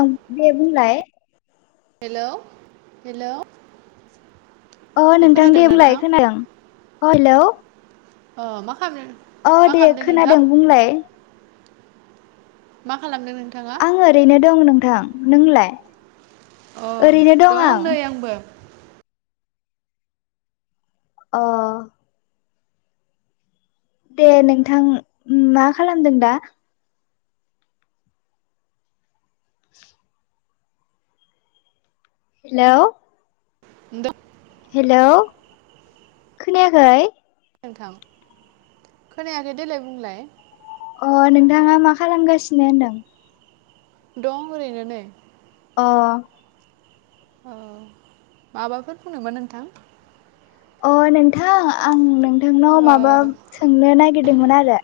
ओं दे बुंलाय हेलौ हेलौ अ नोंथां दे खोनादोंना नोंथां बुंलाय खोनादों। अ हेलौ अ मा खालामदों अ मा दे खालामदों नोंथां खोनादों बुंलाय मा खालामदों नों आं ओरैनो दं नोंथां नोंलाय? अ ओरैनो आं दं नै आंबो अ दे नोंथां मा खालामदों दा? [inaudible] हेलौ [unintelligible] हेलौ खोनायाखै? नोंथां खोनायाखै देलाय बुंलाय। अ नोंथाङा मा खालामगासिनो होनदों दं ओरैनो नै। अ। औ माबाफोर बुंनोमोन नोंथां अ नोंथां आं नोंथांनाव माबा ओ सोंनो नागिरदोंमोन आरो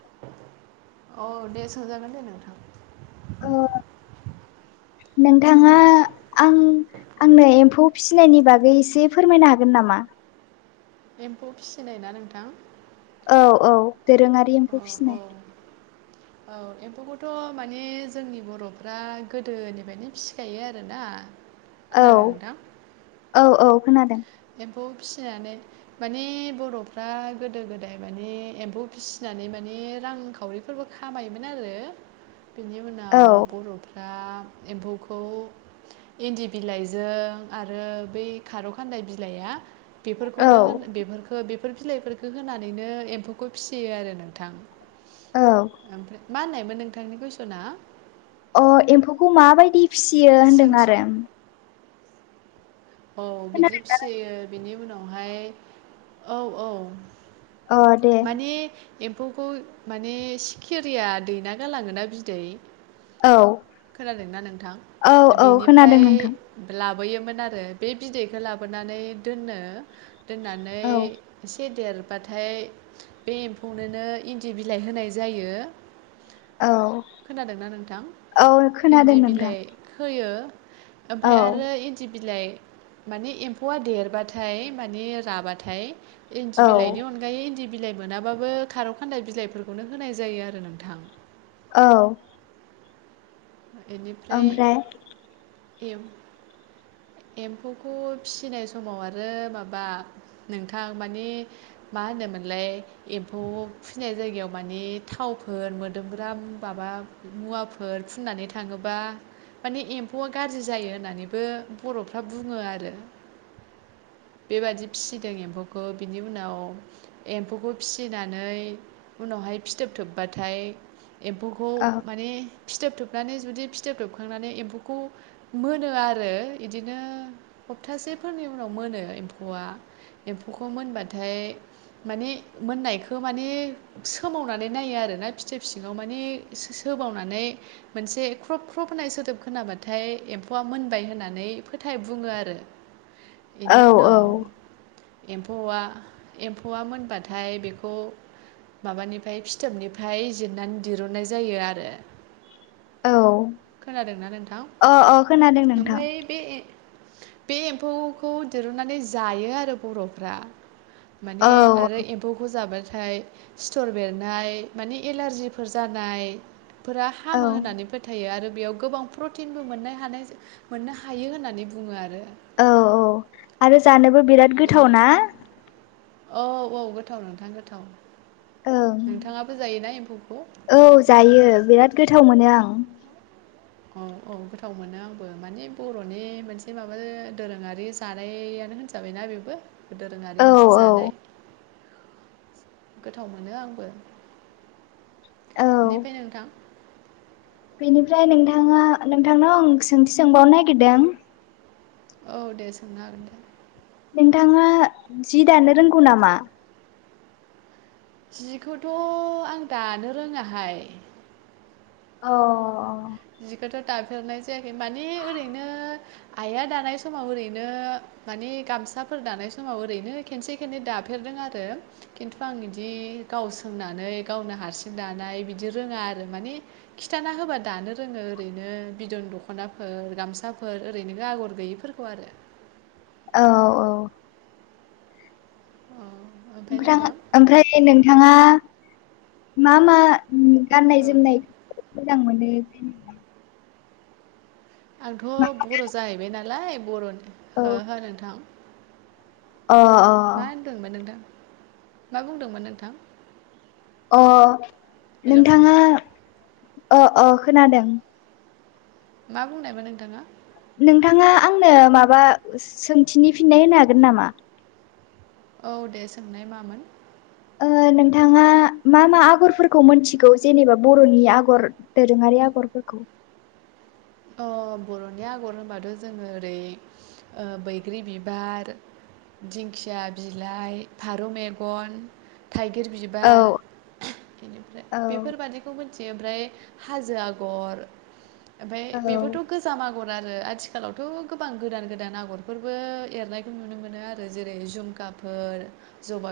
औ दे सोंजागोन दे नोंथां। ओ औ नोंथाङा आं आंनो एम्फौ फिसि नायनि बागै एसे फोरमायनो हागोन नामा? एम्फौ फिसिनाय ना नोंथां? औ औ दोरोङारि औ एम्फौ औ फिसिनाय। औ एम्फौखौथ' माने जोंनि बर'फ्रा गोदोनिफ्रायनो फिसिखायो आरो ना। औ औ औ खोनादों। एम्फौ फिसिनानै माने बर'फ्रा गोदो गोदाय माने एम्फौ फिसिनानै माने ने रांखावरिफोरबो खामायोमोन आरो बेनि औ उनाव बर' [inaudible] एम्फौखौ इन्दि बिलाइजों आरो बै खारौ खानदाय बि लाया औ बेफोरखौनो होनो बेफोरखो बे फोर बिलाइफोरखो होनानैनो एम्फौखो फिसियो आरो नोंथां। औ ओमफ्राय मा होननायमोन नोंथांनि कुइसना। अ एम्फौखौ माबायदि फिसियो होनदों सोंथि आरो औ बिदि खोनादों फिसियो। बिनि उनावहाय औ औ। अ दे माने एम्फौखौ माने सिखेरिया दैना गालांङो ना बिदै औ। खोनादों ना नोंथां? औ औ खोनादों बेनिफ्राय नोंथां [unintelligible] ग'योमोन आरो बे बिदैखो लाबोनानै दोनो। दोननानै औ एसे देरबाथाय बे एम्फौनोनो इन्दि बिलाइ होनाय जायो। औ खोनादों ना नोंथां? औ खोनादों इन्दि नोंथां बिलाइ होयो ओमफाय औ आरो इन्दि बिलाइ माने एम्फौवा देरबाथाय माने राबाथाय इन्दि औ बिलाइनि अनगायै इन्दि बिलाइ मोनाबाबो खारौ खान्दाय बिलाइफोरखौनो होनाय जायो आरो नोंथां। औ। बेनिफ्राय ओमफ्राय एम [inaudible] एम्फौखौ फिसिनाय समाव आरो माबा नोंथां माने मा होनो मोनलाय एम्फौ फिसिनाय जायगायाव माने थावफोर मोदोमग्राम बाबा मुवाफोर फुननानै थाङोबा माने एम्फौआ गाज्रि जायो होननानैबो बर'फ्रा बुङो आरो [unintelligible] बेबादि फिसिदों एम्फौखो। बिनि उनाव एम्फौखौ फिसिनानै उनाव हाय फिथोब थोबबाथाय एम्फौखौ औ माने फिथोब थोबनानै जुदि फिथोब थोबखांनानै एम्फौखौ मोनो आरो इदिनो सप्तासेफोरनि उनाव मोनो एम्फौवा। एम्फौखौ मोनबाथाय माने मोननायखो माने सोमावनानै नायो आरो ना फिथोब सिंङाव माने सो-सो मावनानै मोनसे ख्रब ख्रब होननाय सोदोब खोनाबाथाय एम्फौआ मोनबाय होननानै फोथाय बुङो आरो [inaudible] औ बेनि औ उनाव एम्फौआ एम्फौआ मोनबाथाय बेखौ माबानिफ्राय फिथोबनिफ्राय जिरनानै दिहुनन्नाय जायो आरो औ खोनादोंना नोंथां अ अ खोनादों नोंथां ओमफ्राय बे बे एम्फौ खौ दिरुननानै जायो आरो बर'फ्रा माने औ आरो एम्फौ खौ जाबा नाथाय सिथर बेरनाय मान एलारजिफोर जानाय फोरा औ हामो होननानै फोथायो आरो बेयाव गोबां प्रटिनबो मोननो हानाय मोननो हायो होननानै बुङो आरो औ औ आरो जानोबो बिराद गोथाव बेनिफ्राय ना? औ औ गोथाव नोंथां गोथाव ओं नोंथाङाबो जायोना एमफौ? औ जायो बिराद गोथाव मोनो आं। औ औ गोथाव मोनो आंबो माने बर'नि मोनसे माबा दोरोङारि जानाया बेनो होनजाबायना बेबो औ दोरोङारि मोनसे जानाय। गोथाव मोनो आंबो औ बेनिफ्राय नोंथां बेनिफ्राय नोंथाङा नोंथांनाव आं सोंथि सोंबावनो नागिरदों औ दे सोंनो हागोन दे नोंथाङा जि दानो रोंगौ नामा? जिखौथ' आं दानो रोङाहाय। अ अ जिखौथ' दाफेरनाय जायाखै माने ओरैनो आइआ दानाय समाव ओरैनो माने गामसाफोर दानाय समाव ओरैनो खेनसे खेननै दाफेरदों आरो खिन्थु आं इदि गाव सोंनानै गावनो हारसिं दानाय बिदि रोङा आरो माने खिथाना होबा दानो रोङो ओरैनो बिद'न दख'नाफोर गामसाफोर ओरैनो आगर गैयिफोरखौ आरो [inaudible] औ औ अ ओमफ्राय ओमफ्रा नोंथां ओमफ्राय नोंथाङा मा मा ओम गाननाय अ जोमनायखौ मोजां मोनो? आंथ' बर' जाहैबाय नालाय बर'नि औ हो हो नोंथां अ मा अ होनदोंमोन नोंथां मा बुंदोंमोन नोंथां? अ हेल' नोंथाङा अ अ खोनादों मा बुंनायमोन नोंथाङा? नोंथाङा आंनो माबा सोंथिनि फिननाय होनो हागोन नामा? औ दे सोंनाय मामोन? ओ नोंथाङा मा मा आगरफोरखौ मोनथिगौ जेनेबा बर'नि आगर दोरोङारि आगर? आगर फोरखौ अ बर'नि आगर होनबाथ' जोङो ओरै ओ बैग्रि बिबार दिंखिया बिलाइ फारौ मेगन। थाइगिर औ बिबार बेनिफ्राय औ बेफोरबादिखौ मोन बियो ओमफ्राय हाजो आगर औ बेबोथ' गोजाम आगर आरो आथिखालावथ' गोबां गोदान गोदान आगरफोरबो एरनायखौ नुनो मोनो आरो जेरै जुमखा फोर जबा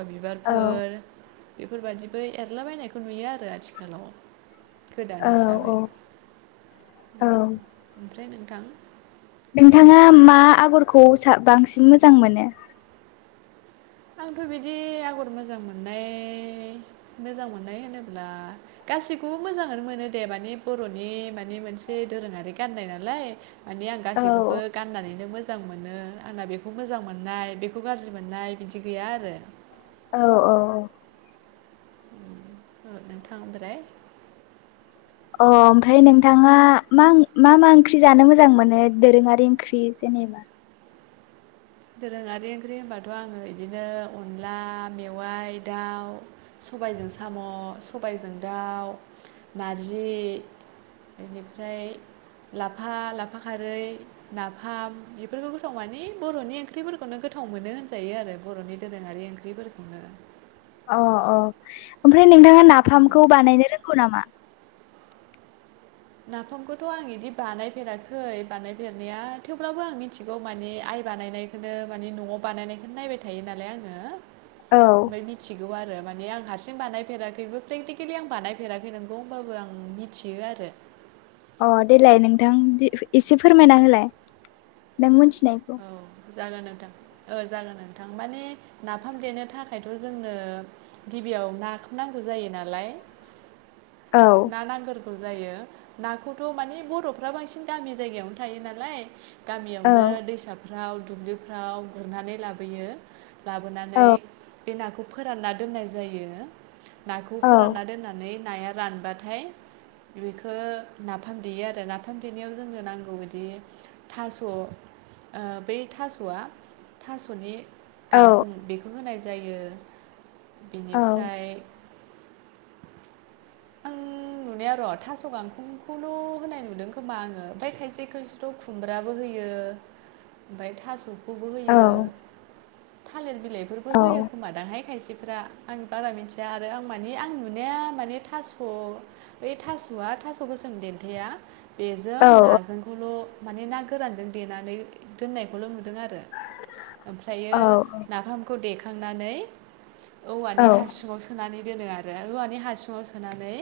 औ बिबारफोर बेफोरबादिबो एरलाबायनायखौ नुयो आरो आथिखालाव गोदान औ औ हिसाबै उम ओमफ्राय नोंथां नोंथांङा मा आगरखौ सा बांसिन मोजां मोनो आंथ' बिदि आगर मोजां मोननाय मोजां मोननाय होनोब्ला गासैखौबो मोजाङानो मोनो दे माने बर'नि माने मोनसे दोरोङारि गाननाय नालाय माने आं औ गासैखौबो गाननानैनो मोजां मोनो आंना बेखौ मोजां मोननाय बेखौ गाज्रि मोननाय बिदि गैया आरो औ औ औ औ नोंथां ओमफ्राय अ ओमफ्राय नोंथांङा मा मा मा ओंख्रि जानो मोजां मोनो दोरोङारि ओंख्रि जेनबा जेनेबा। दोरोङारि ओंख्रि होनबाथ' आंङो बिदिनो अनला मेवाय दाउ सबायजों साम' सबायजों दाउ नारजि बेनिफ्राय लाफा लाफा खारै नाफाम बेफोरखौ गोथाव माने बर'नि ओंख्रिफोरखौनो गोथाव मोनो होनजायो आरो बर'नि दोरोङारि ओंख्रिफोरखौनो अ अ ओमफ्राय नोंथांङा नाफामखौ बानायनो रोंगौ नामा नाफामखौथ' आं बिदि बानायफेराखै बानायफेरनाया थेवब्लाबो आं मिथिगौ माने आइ बानायनायखौनो माने न'आव बानायनायखौनो नायबाय थायो नालाय आंङो औ ओमफ्राय मिथिगौ आरो मा माने आं हारसिं बानायफेराखैबो प्रेकटिकेलि आं बानायफेराखै नोंगौ होमबाबो आं मिथियो आरो अ देलाय नोंथां एसे फोरमायना होलाय नों मिथि औ जागोन नोंथां ओ जागोन नोंथां माने नाफाम देनो थाखायथ' जोंनो गिबियाव नाखौ नांगौ। जायो नालाय [inaudible] ना नांगोरगौ जायो नाखौथ' माने बर'फ्रा बांसिन गामि जायगायावनो थायो नालाय औ गामियावनो दैसाफ्राव दुब्लिफ्राव गुरनानै लाबोयो लाबोनानै औ बे नाखौ फोरानना दोननाय जायो नाखौ औ फोरानना दोननानै नाया रानबाथाय बेखौ नाफाम देयो आरो नाफाम देनायाव जोंनो नांगौ बिदि थास' ओ बै थास'आ थास'नि गांखं बेखौ होनाय जा जायो औ बिनिफ्राय [inaudible] आं नुनाया र' थास' गांखंखौल' होनाय नुदों खोमा आंङो ओमफ्राय खायसे खायसेथ' खुमब्राबो होयो। होयो ओमफ्राय थास' औ। थालिर बिलाइफोरबो औ होयो खोमा दांहाय खायसे फ्रा आं बारा मिथिया आरो आं माने आं नुनाया माने थास' बे थास'आ थास' गोसोम देन्थाया औ बेजों नाजोंखौल' माने ना गोरानजों देनानै दोननायखौल' नुदों दों आरो औ ओमफ्रायो नाफामखौ देखांनानै औ औवानि हासुङाव सोनानै दोनो आरो औवानि हासुङाव सोनानै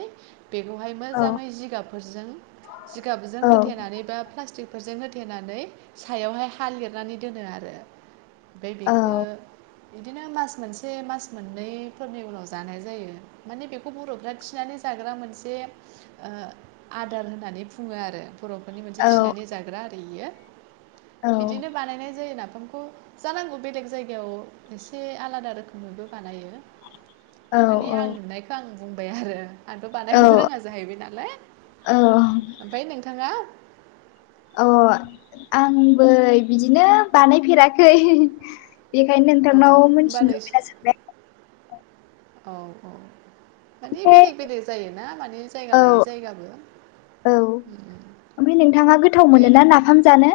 बेखौहाय औ मोजाङै जिगाबफोरजों- जिगाबजों औ होथेनानै बा प्लास्टिक फोरजों होथेनानै, सायावहाय हा लिरनानै दोनो आरो ओमफ्राय बेखौ बिदिनो मास मोनसे, मास मोननैफोरनि उनाव जानाय जायो माने बेखौ बर'फ्रा थिनानै जाग्रा मोनसे आदार होननानै बुङो आरो। बर'फोरनि मोनसे थिनानै जाग्रा आरो इयो औ बिदिनो बानायनाय जायो नामा ओंखामखौ जानांगौ बेलेग जायगायाव एसे आलादा रोखोमैबो बानायो माने आं नुनायखौ आं बुंबाय आरो आंथ औ बानायनोबो रोङा जाहैबाय नालाय अ ओमफाय नोंथाङा अ आंबो बिदिनो बानायफेराखै बेखायनो औ नोंथांनाव होमबा मोन्थिनो नोंसि लुबैना सोंबाय औ औ माने ओमफ्राय बेलेग बेलेग जायोना माने जायगा औ लायै जायगाबो औ उम, ओमफाय नोंथाङा गोथाव दे मोनो ना नों नाफाम जानो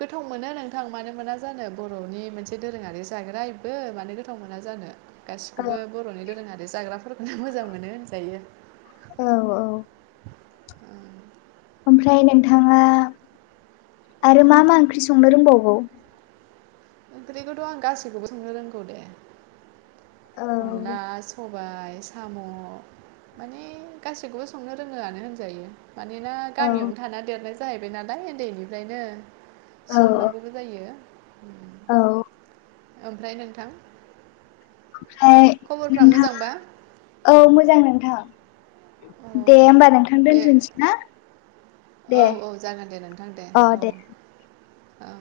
गोथाव मोनो नोंथां मानो मोना जानो बर'नि मोनसे दोरोङारि जाग्रा इबो मानो गोथाव मोना जा औ गासिखौबो बर'नि दोरोङारि जाग्राफोरखौनो मोजां मोनो होनजायो। औ औ ओं ओमफाय नोंथाङा औ आरो मा मा ओंख्रि संनो रोंबावगौ ओंख्रिखौथ' आं गासिखौबो संनो रोंगौ दे औ अनला स बाइ साम' माने गासिखौबो संनो रोङोआनो होनजायो। मानोना औ गामियावनो थाना देरनाय जाहैबाय नालाय ओन्दैनिफ्रायनो औ संनांगौबो जायो औ ओमफ्राय नोंथां ओमफाय खबरफ्रा मोजांबा नोंथाङा औ मोजां नोंथां औ दे औ होमबा नोंथां दे दोनथ'सै ना औ दे औ जागोन दे नोंथां दे औ औ